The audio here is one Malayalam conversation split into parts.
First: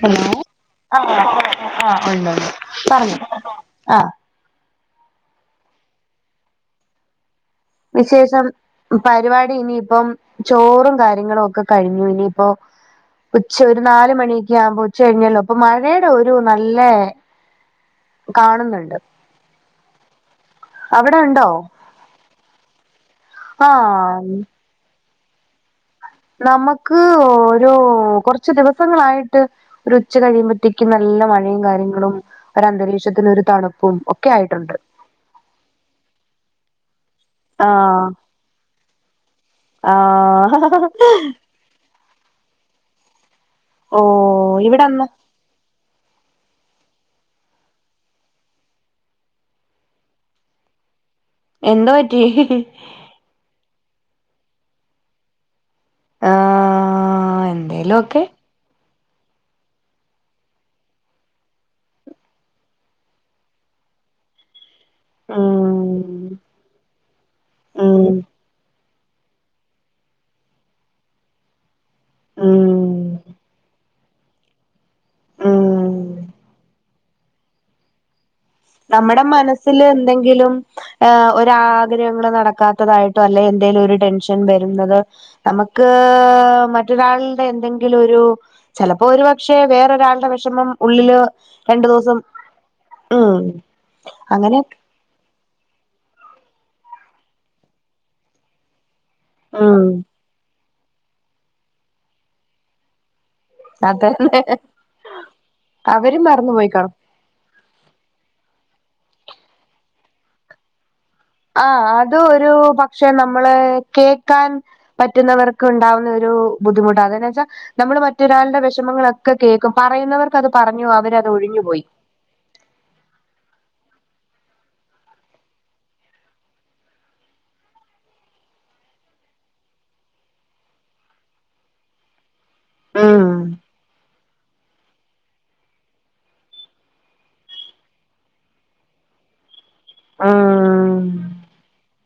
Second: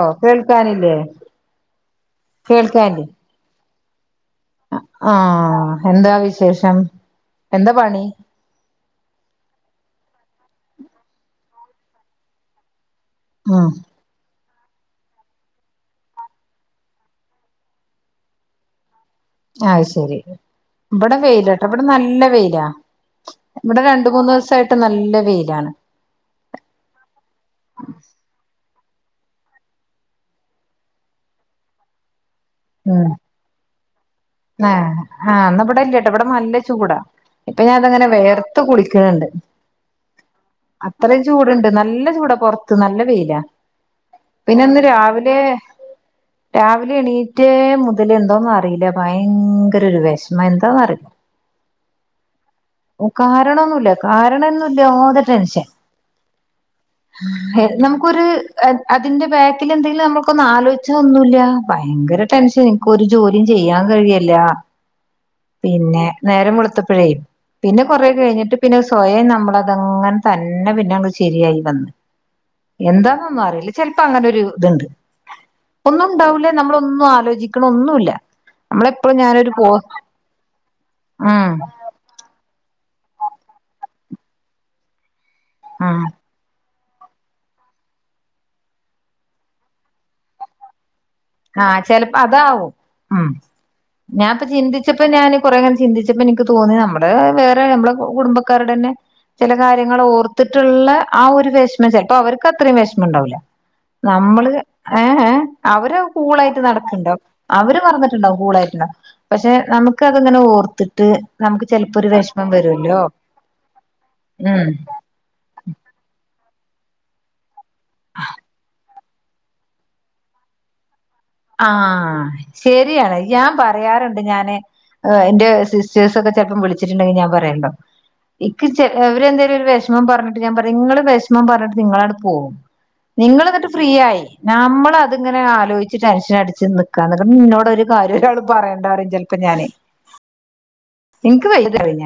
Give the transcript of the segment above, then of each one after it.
ഹലോ. ആഹ് ഉണ്ട് കേൾക്കാനില്ലേ പറഞ്ഞോ ആഹ് ആഹ് എന്താ വിശേഷം. എന്താ പണി വിശേഷം. പരിപാടി ഇനിയിപ്പം ചോറും കാര്യങ്ങളും ഒക്കെ കഴിഞ്ഞു. ഇനിയിപ്പോ ഉച്ച ഉം ഒരു നാല് മണി. ക്കെ ആവുപോ ഉച്ച കഴിഞ്ഞല്ലോ. അപ്പൊ മഴയുടെ ഒരു നല്ല കാണുന്നുണ്ട്. അഹ് ശെരി. ഇവിടെ അവിടെ ഉണ്ടോ വെയിലാട്ടോ. ഇവിടെ നല്ല വെയിലാ. ഇവിടെ രണ്ട് മൂന്ന് ആഹ് സായിട്ട് നല്ല വെയിലാണ്. നമുക്ക് ഒരു കുറച്ച് ദിവസങ്ങളായിട്ട്. ഒരു ഉച്ച കഴിയുമ്പോഴത്തേക്കും നല്ല മഴയും കാര്യങ്ങളും ഒര ന്തരീക്ഷത്തില് ഒരു തണുപ്പും. ആയിട്ടുണ്ട് ഏഹ് ആഹ് ന്ന ഇവിടെ ഇല്ലേട്ടോ. ഇവിടെ നല്ല ചൂടാ. ഇപ്പൊ ഞാൻ ആഹ് അതങ്ങനെ വേർത്ത് കുളിക്കുന്നുണ്ട്. ആഹ് ഹ ഹ അത്രയും ചൂടുണ്ട്. നല്ല ചൂടാ. പുറ ത്ത് നല്ല വൊയില. ഓ പിന്നെ ന്ന് ഇവിടെന്ന് രാവിലെ രാവിലെ എണീറ്റേ മുതല് എന്തോന്ന റില്ല. ഭയങ്കര രു വേഷമം. എന്താ അറില്ല. എന്തോ പറ്റി. ഹീ ഓഹ് കാരണൊന്നുല്ല. കാരണന്നുല്ലാ തൊ ടെൻഷൻ. ആഹ് ഹേ എന്തേലും ഒക്കെ നമുക്കൊരു ഹേ. അതിന്റെ ബാക്കില് എന്തെലും നമ്മുക്കൊന്ന ആലോചിച്ച ഒന്നുല്ല. ഭയങ്കര ടെൻഷൻ. നിക്ക് ഒരു ജോലിചെയ്യാ ചെയ്യാൻ കഴിയല്ല. ഉം പിന്നെ നേരം വൊളുത്തപ്പഴേ. പിന്നെ ഉം കൊറെ കഴിഞ്ഞിട്ട് പിന്നെ സ് സ്വയം നമ്മള തങ്ങനെ തന്നെ പിന്നെ ശരിയായി വന്ന്. ഉം എന്താന്നോ ന്ന റില്ല. ചിലപ്പോ അങ്ങനെ ഒരു ഇതുണ്ട്. ഉം ഒന്നും ഉണ്ടാവൂല. നമ്മള ഒന്നും ആലോചിക്കണ ഒന്നുല്ല. നമ്മളെപ്പോഴും നമ്മുടെ ഞാനൊരു പോ മനസ്സില് എന്തെങ്കിലും ഏഹ് ഉം ഒരാ ഗ്രഹങ്ങള് നടക്കാത്തതായിട്ടോ അല്ലെ എന്തെലും ഒരു ടെൻഷൻ വരുന്നത്. നമക്ക് ഉം മറ്റ റ്റൊരാളുടെ എന്തെങ്കിലും ഒരു ചിലപ്പോ ഒരുപക്ഷെ വേറൊരാളുടെ വിഷമം ഉള്ളില് ആഹ് രണ്ടു ചെലപ്പോ ദിവസം അതാവും. ഉം ഞാൻ പ്പ അങ്ങനെ ചിന്തി ച്ചപ്പോ ഞാന് കുറെ ങ്ങനെ ചിന്തിച്ചപ്പോ എനിക്ക് തോന്നി നമ്മുടെ വേറെ നമ്മള കുടുംബക്കാരുടെ തന്നെ ചില ഉം കാര്യങ്ങൾ ഓർത്തിട്ടുള്ള ആഹ് ഒരു വിഷമം. ചിലപ്പോ അവർക്ക് അത്രയും വിഷമം ണ്ടാവൂ ല. അതന്നെ നമ്മള് ഏഹ് ഹോ അവര് അവരും മറന്നു പോയി കാണും ടം അവര് മറന്നിട്ടുണ്ടാവും. കൂളായിട്ടുണ്ടവും. പക്ഷെ നമുക്ക് അത്ങ്ങനെ ഓർത്തിട്ട്. നമുക്ക് ആഹ് ചെലപ്പോ ഒരു അത് വിഷമം രു വരുല്ലോ പക്ഷെ നമ്മള് കേക്കാൻ ഉം പറ്റ റ്റുന്നവർക്ക് ണ്ടാവുന്ന ഒരു ബുദ്ധിമുട്ടാണ്. അത വെച്ചാ നമ്മള് മറ്റൊരാളുടെ വിഷമങ്ങ ളോക്കെ കേൾക്കും. പറയുന്നവർക്ക് അത് പറഞ്ഞോ. അവര ആഹ് ശരിയാണ്. ഞാൻ പറയാറുണ്ട്. ഞാന് എന്റെ സിറ്റേഴ്സ് ഒക്കെ ചെലപ്പം വിളിച്ചിട്ടുണ്ടെങ്കി ഞാൻ പറയല്ലോ. ഇക്ക് ച അവരെ ന്താലും ഒരു വിഷമം പറഞ്ഞിട്ട് ഞാൻ പറയും നിങ്ങള് വിഷമം പറഞ്ഞിട്ട് നിങ്ങള ങ്ങട് പോകും. ഉം നിങ്ങള് ന്നിട്ട് ഫ്രീയായി. നമ്മള് അത്ങ്ങനെ ആലോചി ച്ച് ടെൻഷൻ അടിച്ച് ന നിക്കാന്ന്. ഇന്നോട് ഒര് കാര്യം രാൾ പറയേണ്ട പറും ചിലപ്പോ ഞാന്. ഉം ഇൻക്ക് വലിയതഴിഞ്ഞ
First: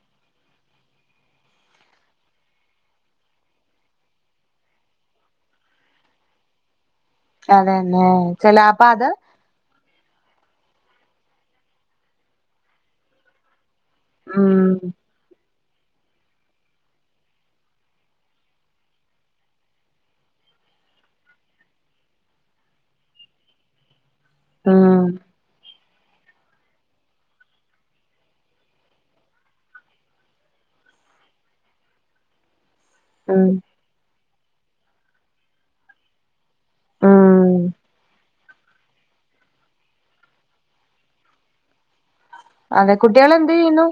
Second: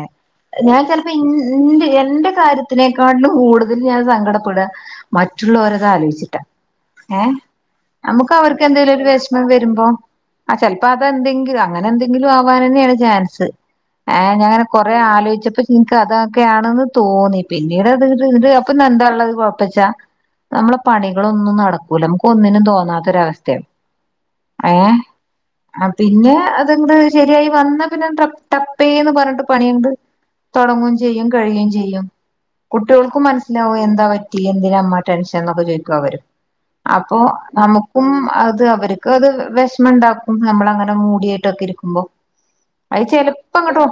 ഞാൻ ചെലപ്പോ ഇൻ ന്റെ എന്റെ കാര്യത്തിനേക്കാട്ടിലും കൂടുതൽ ഞാൻ സങ്കടപ്പെട. ഹ് മറ്റുള്ളോരതാ ആലോയിച്ചിട്ടാ. അത് തന്നേ... ചില രു അത് വിഷമം വരുമ്പോ ആ ചിലപ്പോ അതെന്തെങ്കിലു അങ്ങനെ എന്തെങ്കിലു ആവാനന്നെയാണ് ചാൻസ് ഏ ഞാങ്ങനെ ഉം കൊറേ ആലോയിച്ചപ്പോ ഇൻക്ക്താ ക്കെയാണെന്ന് തോന്നി. പിന്നീട് അത് ത് ഇത് അപ്പൊ എന്താ ള്ളത് കൊഴപ്പച്ചാ നമ്മളെ പണികളൊന്നും നടക്കൂല മുക്ക് ഒന്നിനു തോന്നാത്തൊരവസ് ത്യം ഏഹ് ഉം ആ പിന്നെ അതങ്ങ്ട് ശെരിയായിവന്നപിന്നെ റപ്പ് ടപ്പേന്ന് പറഞ്ഞിട്ട് പണിയങ്ങട് തൊടങ്ങു ചെയ്യും കഴിയു ചെയ്യും കുട്ട്യോൾക്കും ഉം മനസ്സിലാവു എന്താ പറ്റി എന്തിനാ മ്മ ടെൻഷൻ എന്നൊക്കെ ചോദിക്കുവര് അപ്പൊ ഉം നമുക്കും അത് അവർക്കത് വെഷമം ണ്ടാക്കും. നമ്മളങ്ങന മൂടിയായിട്ടൊക്കെ ഇരിക്കുമ്പോ അതെ അയ് കുട്ടികൾ എന്ത് ചെലപ്പൊങ്ങട്ടോ ചെയ്യുന്നു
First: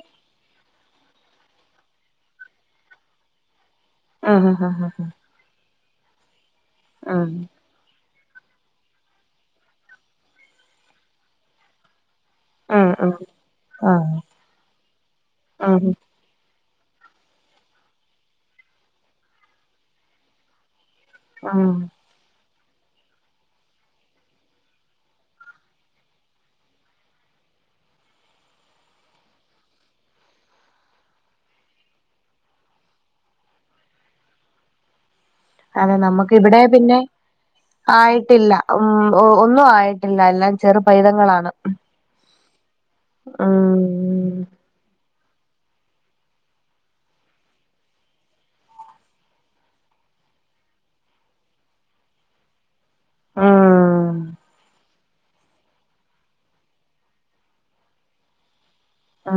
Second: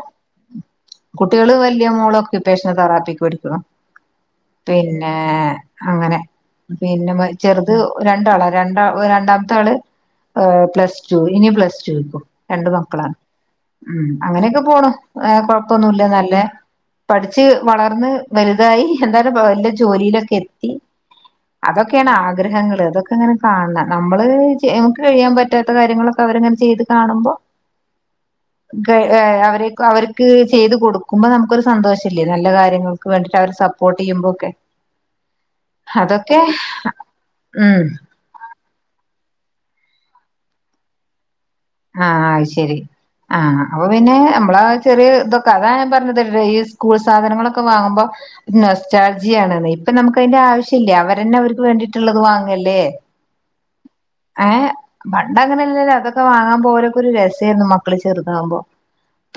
ഉം കുട്ടികള് വല്യയ മോളൊക്കെപ്പേഷന് തെറാപ്പിക്ക് പഠിക്ക്ണു ആഹ് ആഹ് ആഹ് പിന്നെ അങ്ങനെ. പിന്നെ വ ആഹ് ചെറുത് ഒ രണ്ടാളാ രണ്ട ഓ രണ്ടാമത്താള് ഏ പ്ലസ് ടു ഇനി പ്ലസ് ടുക്കും രണ്ട് ഉം ഉം ഉം മക്കളാണ്. ഉം ആഹ് അങ്ങനെയൊക്കെ പോണു ഏഹ് ഉം കൊഴപ്പൊന്നുല്ല നല്ലേ പഠിച്ച് വളർന്ന് വലുതായി. എന്തായാലും വല്ല ജോലിയിലൊക്കെ എത്തി ഉം അതൊക്കെയാണ് ആഗ്രഹങ്ങള് അതൊക്കെ ങ്ങനെ കാണം നമ്മള് ചെ നമക്ക് കഴിയാൻ പറ്റാത്ത കാര്യങ്ങളൊക്കെ അവരങ്ങനെ ചെയ്ത് കാണുമ്പോ ക്കെ ഏ അവരെ അവര്ക്ക് ചെയ്ത് കൊടുക്കുമ്പോ നമുക്കൊരു സന്തോഷല്ലേ നല്ല കാര്യങ്ങൾ ക്ക് വേണ്ടിട്ടവര് സപ്പോർട്ട്യ്യുമ്പൊക്കെ അതെ നമ്മക്ക് ഇവിടെ പിന്നെ ഉം ആയിട്ടില്ല ഉം ഓ ഒന്നുആയിട്ടില്ല എല്ലാം ചെറുപൈതങ്ങളാണ് ഉം ആഹ് അയ്ശെരി ആഹ് അപ്പൊ പിന്നെ ഉം നമ്മളാ ചെറിയ ഇതൊക്കെ അതാ ഞാപറഞ്ഞത് വയ്സ് സ്കൂൾ സാധനങ്ങളൊക്കെ വാങ്ങുമ്പോ പിന്നെ നൊസ്റ്റാൾജിയാണതയ്. ഇപ്പൊ നമുക്ക് അയിന്റെ ആവശ്യല്ല അവരന്നെ അവരിക്ക് വേണ്ടിട്ടുള്ളത് വാങ്ങല്ലേ ഉം ഏഹ് പണ്ടങ്ങനെല്ലല്ലോ തൊക്കെ വാങ്ങാൻ പോകലക്കൊരു രസായിര്ന്നു മക്കള് ചെറ്താമ്പോ.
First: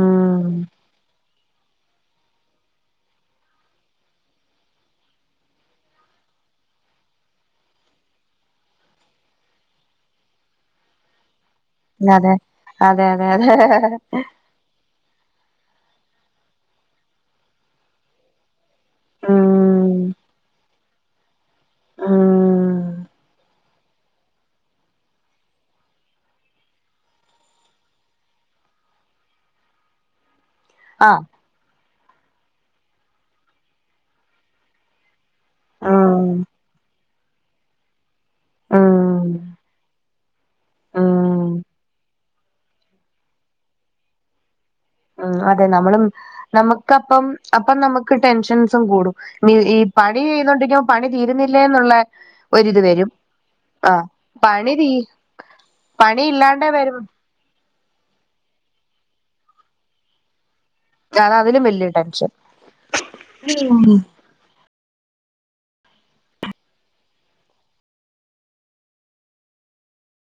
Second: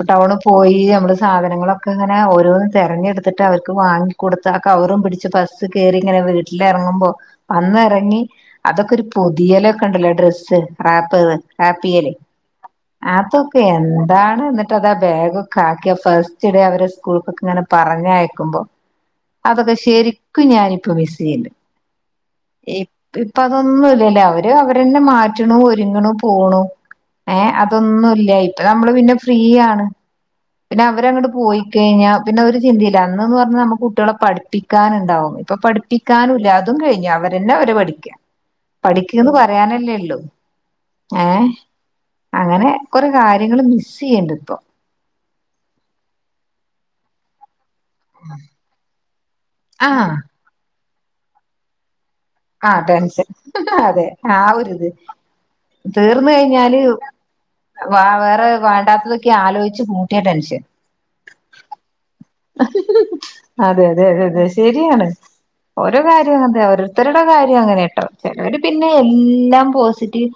പ്പ ടൗണിപോയി നമ്മള് സാധനങ്ങളൊക്കെ ങ്ങന ഓരോന്നും തെരഞ്ഞെടുത്തിട്ട് അവർക്ക് വാങ്ങിക്കടുത്ത്ആ കവറും പിടിച്ച് ബസ് സ് കേറി ങ്ങനെ വീട്ടിലെറങ്ങുമ്പോ വന്ന റങ്ങി അതൊക്കെരു പുതിയലൊക്കെ ണ്ടല്ലോ ഡ്രസ്സ്. റാപ്പ് റാപ്പിയ്യല് അതെ അതെ അതെ അതെ അതൊക്കെ ന്താണ് ന്നിട്ട് ട്ടതാ ബാഗൊക്കെ ആക്കിയാ ഫസ്റ്റ് ഡേ അവരെ സ്കൂൾക്കൊക്കെ ങ്ങനെ പറഞ്ഞയക്കുമ്പോ അതൊക്കെ ഉം ശെരിക്കും ഞാനിപ്പ മിസ്‌യ്യ് ഉം ണ്ട് ഇപ്പ ഒന്നുല്ലല്ലോ അവര് അവരന്നെ മാറ്റണു ഒരുങ്ങ്ണു പോണു ഏഹ് അതൊന്നുല്ല ഇപ്പൊ നമ്മള് പിന്നെ ഫ്രീയാണ് പിന്നെ ആഹ് അവരങ്ങട് പോയി കെയിഞ്ഞാ പിന്നെ ഒര് ചിന്തീല്ല. അന്ന്ന്നറഞ്ഞൽ നമു കുട്ട്യാള പഠിപ്പിക്കാനുണ്ടാവുയ് പ്പൊ ഉം പഠിപ്പിക്കാനൂല്ല അതും കഴിഞ് അവരന്നെ അവര് പഠിക്കാ ഉം പഠിക്ക്‌ന്ന് പറയാനല്ലേള്ളു ഉം ഏഹ് അങ്ങനെ കുറെ കാര്യങ്ങള് മിസ്സ്യ്യ് ണ്ട് പ്പോ ഉം അതെ നമ്മളും നമുക്കപ്പം അപ്പം നമക്ക് ക്ക് ടെൻഷൻസും കൂടും. ഇനി ഈ ആഹ് പണിയ്ന്നുണ്ടെങ്കി അ പണി തീരുന്നില്ലേന്നുള്ളേ ആഹ് ടെൻഷൻ അതെ ആ പണി ഒരിത് തീ പണി തീർന്ന് ഇല്ലാണ്ടേ കഴിഞ്ഞാല് വരും വ വേറെ വേണ്ടാത്തതൊക്കെ ആലോയിച്ച് കൂട്ടിയ ടെൻഷൻ അതാ അതിലും വല്യയ ടെൻഷൻ അതെ ഉംഹ് അതെ അതെ അതെ ശരിയാണ് ഓരോ കാര്യവു അതെയ ത്തരുടെ കാര്യം അങ്ങനെട്ടോ ചെലവര് പിന്നെ എല്ലാം പോസിറ്റീവ്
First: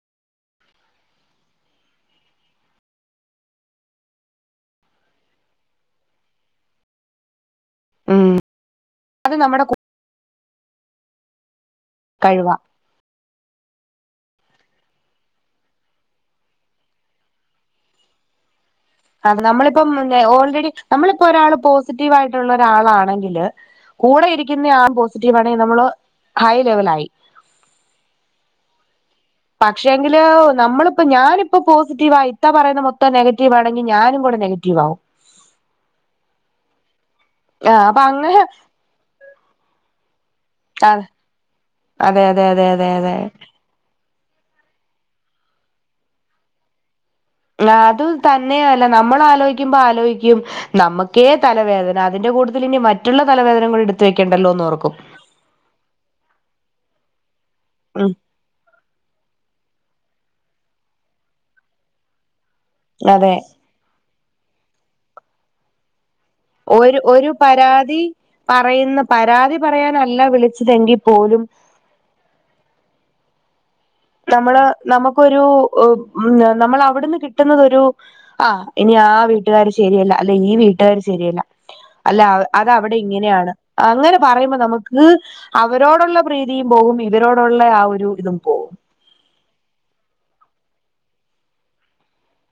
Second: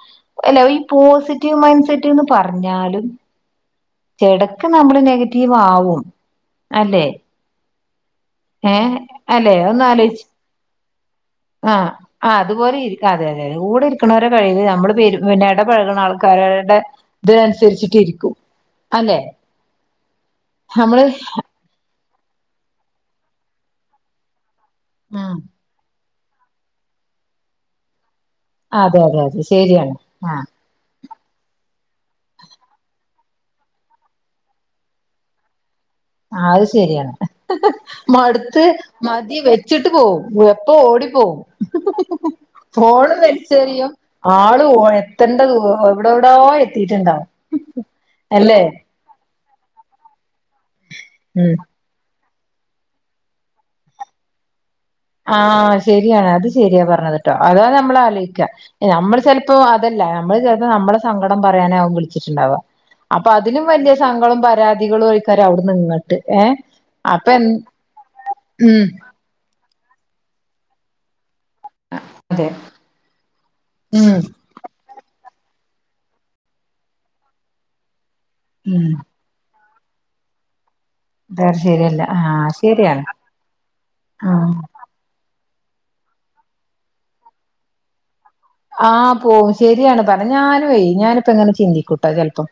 എല്ല ഈ പോസിറ്റീവ് മൈൻഡ്സെറ്റന്ന് പറഞ്ഞാലും എടക്ക് നമ്മള് നെഗറ്റീവാവും അല്ലെ ഉം ഏഹ് അത് അല്ലേ നമ്മുടെ ഒന്നാലോയിച് ആഹ് ആ കഴിവാ അതുപോലെ ഇരി അതെയതെയതെ കൂടെ ഇരിക്കണോരെ കഴിവ് നമ്മള് പെരു പിന്നെ എടപഴകണ ആൾക്കാരുടെ ഇത്നുസരിച്ചിട്ടിരിക്കും. നമ്മളിപ്പം ഓൾറെഡി, നമ്മള് നമ്മളിപ്പോ ഒരാള് പോസിറ്റീവായിട്ടുള്ള ഒരാളാണെങ്കില് കൂടെ ഇരിക്കുന്ന ആൾ പോസിറ്റീവ് ആഹ് ആണെങ്കിൽ നമ്മള് ഹൈ ലെവലയി. അതെ അതെ അതെ ശരിയാണ് പക്ഷെങ്കില് ആഹ് നമ്മള് പ്പ ഞാനിപ്പോ പോസിറ്റീവാ, ഇത്ത പറയുന്നമൊത്തം നെഗറ്റീവ് ആണെങ്കി ഞാനും കൂടെ നെഗറ്റീവ് ആവും. അത് ശരിയാണ്. ആഹ് അപ്പൊ അങ്ങനെ മടുത്ത് മതി വെച്ചിട്ട് പോവും എപ്പോ ഓടിപ്പോവും അതെ അതെ അതെ അതെ അതെ ഫോള് അതെ വല്ച്ചറിയ ആള് വയത്തേണ്ട എവിടെവിടോ എത്തിട്ടുണ്ടാവും. ആഹ് അത് തന്നെയല്ല നമ്മൾ ആലോചിക്കുമ്പോ ആലോയ്ക്കും നമ്മു ക്കെ ഉം തലവേദന അതിന്റെ കൂട്ടത്തിൽ ഇനി മറ്റുള്ള തലവേദന കൂടെ എടുത്ത് വെക്കേണ്ടല്ലോന്ന് ഓർക്കും. ആഹ് ശരിയാ അത് ശരിയാ പറഞ്ഞത്ട്ടോ അതാ നമ്മൾ ഉം ആലോയ്ക്കാ നമ്മള് ചെലപ്പോ അതല്ല നമ്മള് ചിലപ്പോ നമ്മളെ സങ്കടം പറയാനാവും വിളിച്ചിട്ടുണ്ടാവാ. അപ്പൊ അതെ അതിലും വല്യ സങ്കടങ്ങളും പരാതികളും ആയിക്കാരം അവിടെന്ന് ങ്ങട്ട് ഏഹ് ഒരു ഒരു അപ്പൊ പരാതി ഉം പറയുന്ന പരാതി പറയാനല്ല വിളിച്ചതെങ്കി പോലും അതെ ഉം നമ്മള് നമുക്കൊരു നമ്മൾ അവിടുന്ന് കിട്ടുന്നതോരു ആഹ് ഉം ഇനി ആ വീട്ടുകാര് ശരിയല്ല അല്ല ഈ വീ ട്ട്കാര് ശരിയല്ല. അത് ശരിയല്ല അല്ല ആഹ് ശരിയാണ് അതവിടെ ഇങ്ങനെയാണ് അങ്ങനെ ആഹ് പറയുമ്പോ നമുക്ക് ഇത് അവരോടുള്ള പ്രീതിയും പോകും ഇവരോടുള്ള ആഹ് ഒരു ഇതും പോകും. ആഹ് പോവും ശരിയാണ് പറഞ്. ഞാനും ഞാനിപ്പങ്ങനെ ചിന്തിക്കൂട്ടോ ചിലപ്പോ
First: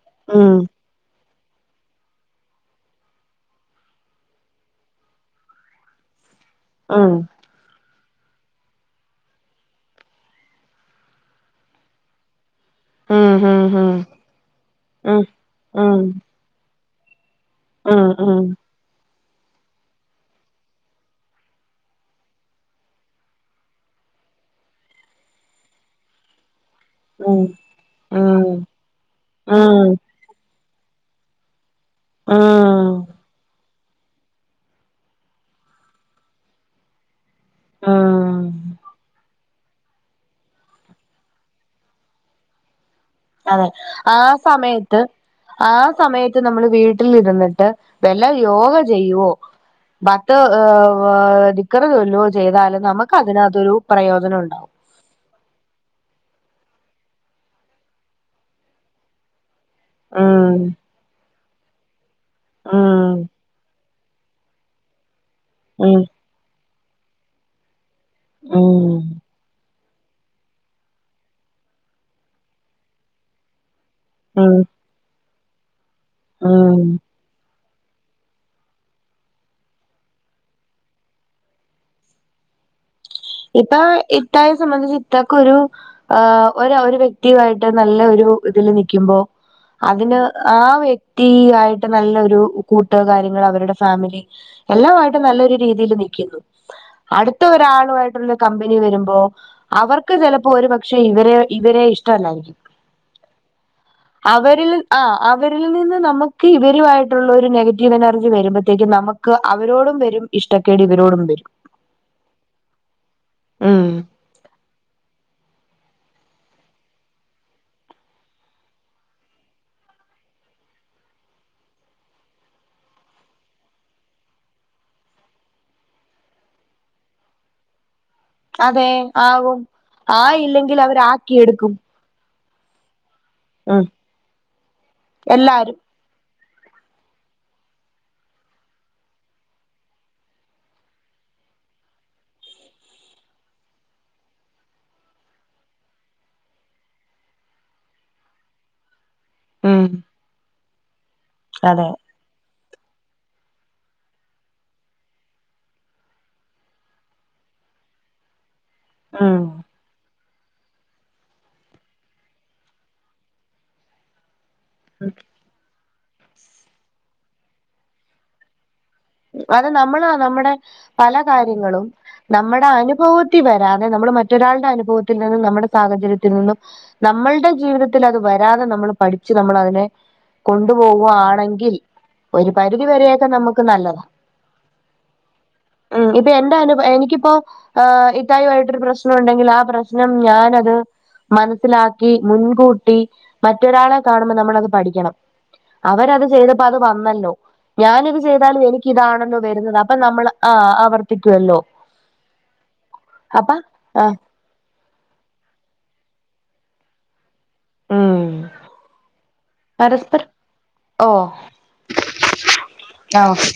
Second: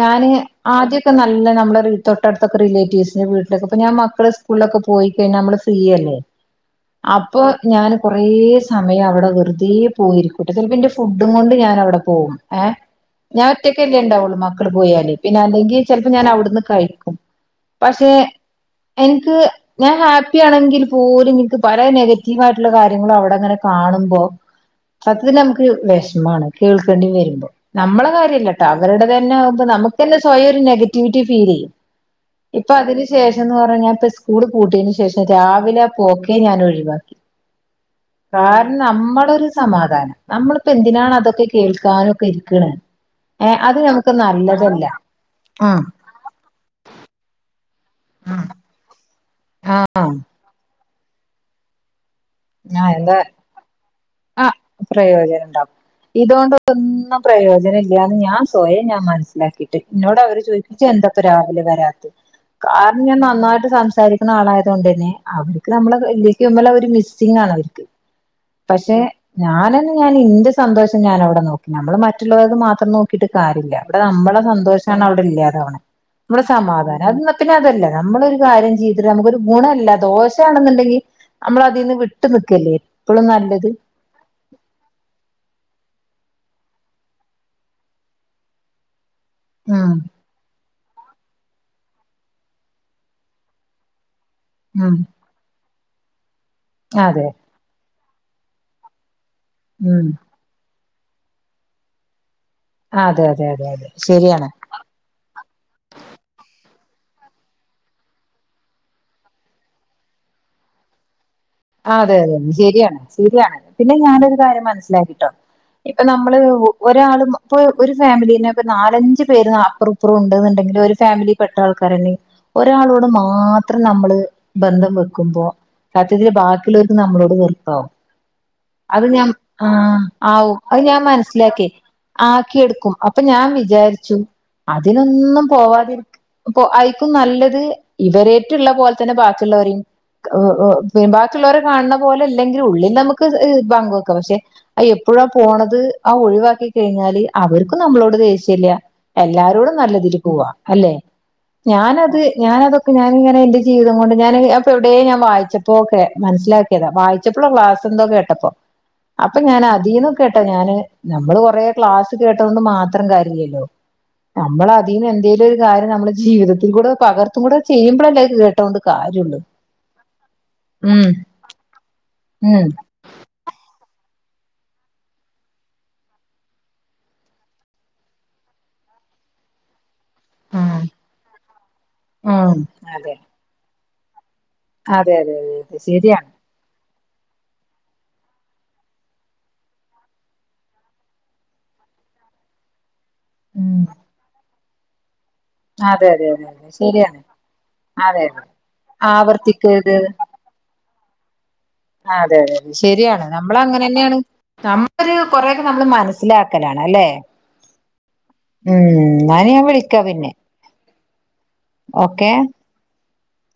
ഞാന് ഉം ആദ്യൊക്കെ നല്ല നമ്മള തൊട്ടടുത്തൊക്കെ റിലെറ്റീവ്സിന്റെ വീട്ടിലക്കെ ഇപ്പോമക്കൾ സ്കൂളിലൊക്കെ പോയി കഴിഞ്ഞാ നമ്മള് ഫ്രീയല്ലേ? ഉം അപ്പൊ ഞൻ കൊറേ സമയം അവിടെ വെറുതെ പോയിരിക്കൂട്ടെ ചിലപ്പന്റെ ഫുഡും കൊണ്ട് ഞാൻ അവിടെ പോകും ഏഹ് ഉം ഞാൻ ഉം ഒറ്റക്കല്ലേ ഉണ്ടാവുള്ളു മക്കള് പോയല്. ഉം പിന്നെ അല്ലെങ്കിൽ ഉം ചിലപ്പോ ഞാൻ അവിടുന്ന് കഴിക്കും. ഉം പക്ഷെ എനിക്ക് ഞാൻ ഹാപ്പിയണെങ്കിൽ പോലും ഇന്ക്ക് പല നെഗറ്റീവയിട്ടുള്ള കാര്യങ്ങളും അവിടെ അങ്ങനെ കാണുമ്പോ സത്യത്തിൽ നമുക്ക് വിഷമമാണ് കേൾക്കേണ്ടി ഉം ഉം വരുമ്പോ നമ്മളെ ഉം കാര്യല്ലട്ടോ അവരുടെതന്നെ ആവുമ്പോ ഉം ഉം നമുക്ക് തന്നെ സ്വയം ഒരു നെഗറ്റിവിറ്റി ഫീൽ ചെയ്യും. ഇപ്പൊ ഉം അതിന് ശേഷംന്ന് പറഞ്ഞ സ്കൂൾ പൂട്ടിയന് ശേഷം രാവിലെ പോക്കെ ഞാൻ ഒഴിവാ ഉം കാരണം നമ്മളൊരു സമാധാനം നമ്മളിപ്പോ എന്തിനാണ് അതൊക്കെ കേൾക്കാനും ഒക്കെ ഇരിക്കണെ അതെ ആഹ് സമയത്ത് ആ ആഹ് സമയ ത്ത് നമ്മൾ വീട്ടിൽരുന്നിട്ട് വല്ല യോഗ ചെയ്യുവോ ആഹ ആ ഭത്ത ഏഹ് ദിക്കറ് ചോല്ലയോ ചെയ്താലും നമുക്ക് എന്താ അതിനകത്തൊരു പ്രയോജനം ആ ഉണ്ടാവും. പ്രയോജനം ഉണ്ടാവും ഇതുകൊണ്ട് ഒന്നും പ്രയോജനം ഇല്ലന്ന് ഞാൻ സ്വയം ഞാൻ മനസ്സിലാക്കി. ഇന്നോട് അവര് ഉം ചോദിക്കും ഇജ്ജെന്തപ്പ രാവിലെ വരാത്തെ? കാരണം ഞാൻ ഉം നന്നായിട്ട് സംസാരി ക്ക്ണ ആളായതൊണ്ട് തന്നെ അവർക്ക് ഉം നമ്മള്പ മിസ്സിങാണ് അവർക്ക് പക്ഷെ ഉം ഞാനന്ന ഞാൻ ഇന്റെ സന്തോഷം ഞാൻവിടെ നോക്കി നമ്മള് മറ്റുള്ളവർത് മാത്രം നോക്കിട്ട് കാര്യല്ല. അവിടെ നമ്മളെ ഉം സന്തോഷണ് അവിടെ ഇല്ലാതവണ നമ്മുടെ ഉം സമാധാനം അ പിന്നെ അതല്ല നമ്മളൊരു കാര്യം ചെയ്തിട്ട് നമുക്കൊരു ഗുണല്ല ദോശണെന്നുണ്ടെങ്കിൽ നമ്മള അതിൽന്ന് വി ട്ട് നിക്കല്ലേ? നല്ലത് ഇപ്പ ഇത്തായെ സംബന്ധിച്ച് ഇത്തക്കൊരു ആഹ് ഒര ഒരു വ്യക്തിആയിട്ട് നല്ല ഒരു ഇതില് നിൽക്കുമ്പോ ഉം അതിന് ആഹ് വ്യ ക്തി ആയിട്ട് നല്ലൊരു കൂട്ട് കാര്യങ്ങൾ അവരുടെ ഫാമിലി എല്ലാ ഉം ആയിട്ട് നല്ലൊരു രീതില് നിക്കുന്നു. അതെ അടുത്ത ഒരാളു ആയിട്ട്ള്ള കമ്പനി വരുമ്പോ ഉം അവർക്ക് അപ്പോ ഒരു പക്ഷെ ഇവരെ ഇവരെ ഇഷ്ടമല്ലായിരിക്കും ആ ഹ് അതെ അതെ അതെ അതെ ശരിയാണ്. ആഹ് അവരിൽ നിന്ന് നമുക്ക് ഇവരുമായിട്ടുള്ള ഒരു നെഗറ്റീവ് എനർജി വരുമ്പോഴത്തേക്കും നമു ക്ക് അവരോടും വരും ഇഷ്ടക്കേട് ഇവരോടും വരും ആഹ് അതെ അതെ ശരിയാണ് ശരിയാണ് ഉം പിന്നെ ഞാനൊരു കാര്യം മനസ്സിലാക്കിട്ടോ ഇപ്പൊ നമ്മള് ഒരാള് ഇപ്പൊ ഒരു ഫാമിലീ ഒക്കെ നാലഞ്ച് പേര് അപ്പറു ഇപ്പറം ഉണ്ടെങ്കിൽ ഒരു ഫാമിലി പെട്ട ആൾക്കാരന്നെ ഒരാളോട് മാത്രം നമ്മള് ബന്ധം വെക്കുമ്പോ സത്യത്തിൽ ബാക്കിള്ളോർക്ക് നമ്മളോട് വെറുപ്പാവും അതെ അത് ഞാൻ ആകും ആഹ് ആ ആവും ഇല്ലെങ്കിൽ അത് ഞാൻ മനസ്സിലാക്കി അവരാക്കിയെടുക്കും ആക്കിയെടുക്കും. അപ്പൊ ഞാൻ ഉം വിചാരിച്ചു അതിനൊന്നും എല്ലാരും പോവാതി അപ്പൊ ആയിരിക്കും നല്ലത് ഇവരറ്റ്ള്ള പോലെ തന്നെ ബാക്കിയുള്ളവരെയും പിൻ ബാക്കിയുള്ളവരെ കാണുന്ന പോലെ അല്ലെങ്കിൽ ഉള്ളിൽ നമുക്ക് പങ്കക്കാം പക്ഷെ. ആഹ് എപ്പോഴാ പോണത് ആ ഒഴിവാക്കി കഴിഞ്ഞാല് അവർക്കും നമ്മളോട് ദേഷ്യല്ല എല്ലാരോടും ഉം നല്ലതിൽ പോവാ അല്ലെ അതെ ഞാനത് ഞാനതൊക്കെ ഞാനിങ്ങന എന്റെ ജീവിതം കൊണ്ട്ഞൻ അപ്പ എവിടെയ ഞാൻ വായിച്ചപ്പോ അപ്പോക്കെ മനസ്സിലാക്കിയതാ വായിച്ചപ്പോള ക്ലാസ് എന്തോ കേട്ടപ്പോ അപ്പൊ ഉം ഞാൻ അതീന്ന് കേട്ടോ ഞാന് നമ്മള് കൊറ ക്ലാസ്സ് കേട്ടൊണ്ട് മാത്രം കാര്യല്ലോ നമ്മള അതിന് എന്തേലും ഒരു കാര്യം നമ്മള് ജീവിതൽ കൂടെ പകർത്തും കൂടെ ചെയ്യുമ്പോഴല്ലേക്ക് കേട്ടത് കൊണ്ട് കാര്യൊള്ളു അത് നമ്മള നമ്മുടെ പല കാര്യങ്ങളും നമ്മുടെ ഉം അനു അനുഭവത്തി വരാതെ നമ്മള് മറ്റൊരാളുടെ അനുഭവത്തിൽ നിന്നും നമ്മുടെ സാഹചര്യത്തിൽ നിന്നും നമ്മളുടെ ജീവിതത്തിൽ അത് വരാതെ നമ്മൾ പഠിച്ച് നമ്മൾ അതിനെ കൊണ്ടു പോവാണെങ്കിൽ ഒരു ഉം പരിധി അതെ വരെയൊക്കെ നമുക്ക് നല്ലതാണ് അതെ അതെ അതെ ഉം ശരിയാണ് ഇത് എന്റെ അനുബ എനിക്കിപ്പോ ആഹ് ഇത്തായിമായിട്ടരു പ്രശ്നം ഉണ്ടെങ്കിൽ ആ പ്രശ്നം ഞാനത് മനസ്സിലാക്കി മുൻകൂട്ടി ഉം മറ്റൊരാളെ കാണുമ്പോൾ നമ്മളത് പഠിക്കണം അതെ അവരത് അതെ അതെ ചെയ്തപ്പോ അതെ അത് ശരിയാണ് വന്നല്ലോ ഞാനിത് അതെ ചെയ്താലും എനിക്കിതാണല്ലോ വരുന്നത് അപ്പൊ ആവർത്തിക്കരുത് ന ആ് ആവർത്തിക്കുവല്ലോ ആ അതെ അതെ അതെ ശരിയാണ് അപ്പ നമ്മള അങ്ങനെ ആ തന്നെയാണ് നമ്മളരു കൊറെയൊക്കെ നമ്മള് മനസ്സിലാക്കലാണ് അല്ലേ ഉം ഉം ഞാൻ വിളിക്കാ പരസ്പരം പിന്നെ ഓ ഓക്കെ. ആഹ് ഓക്കെ.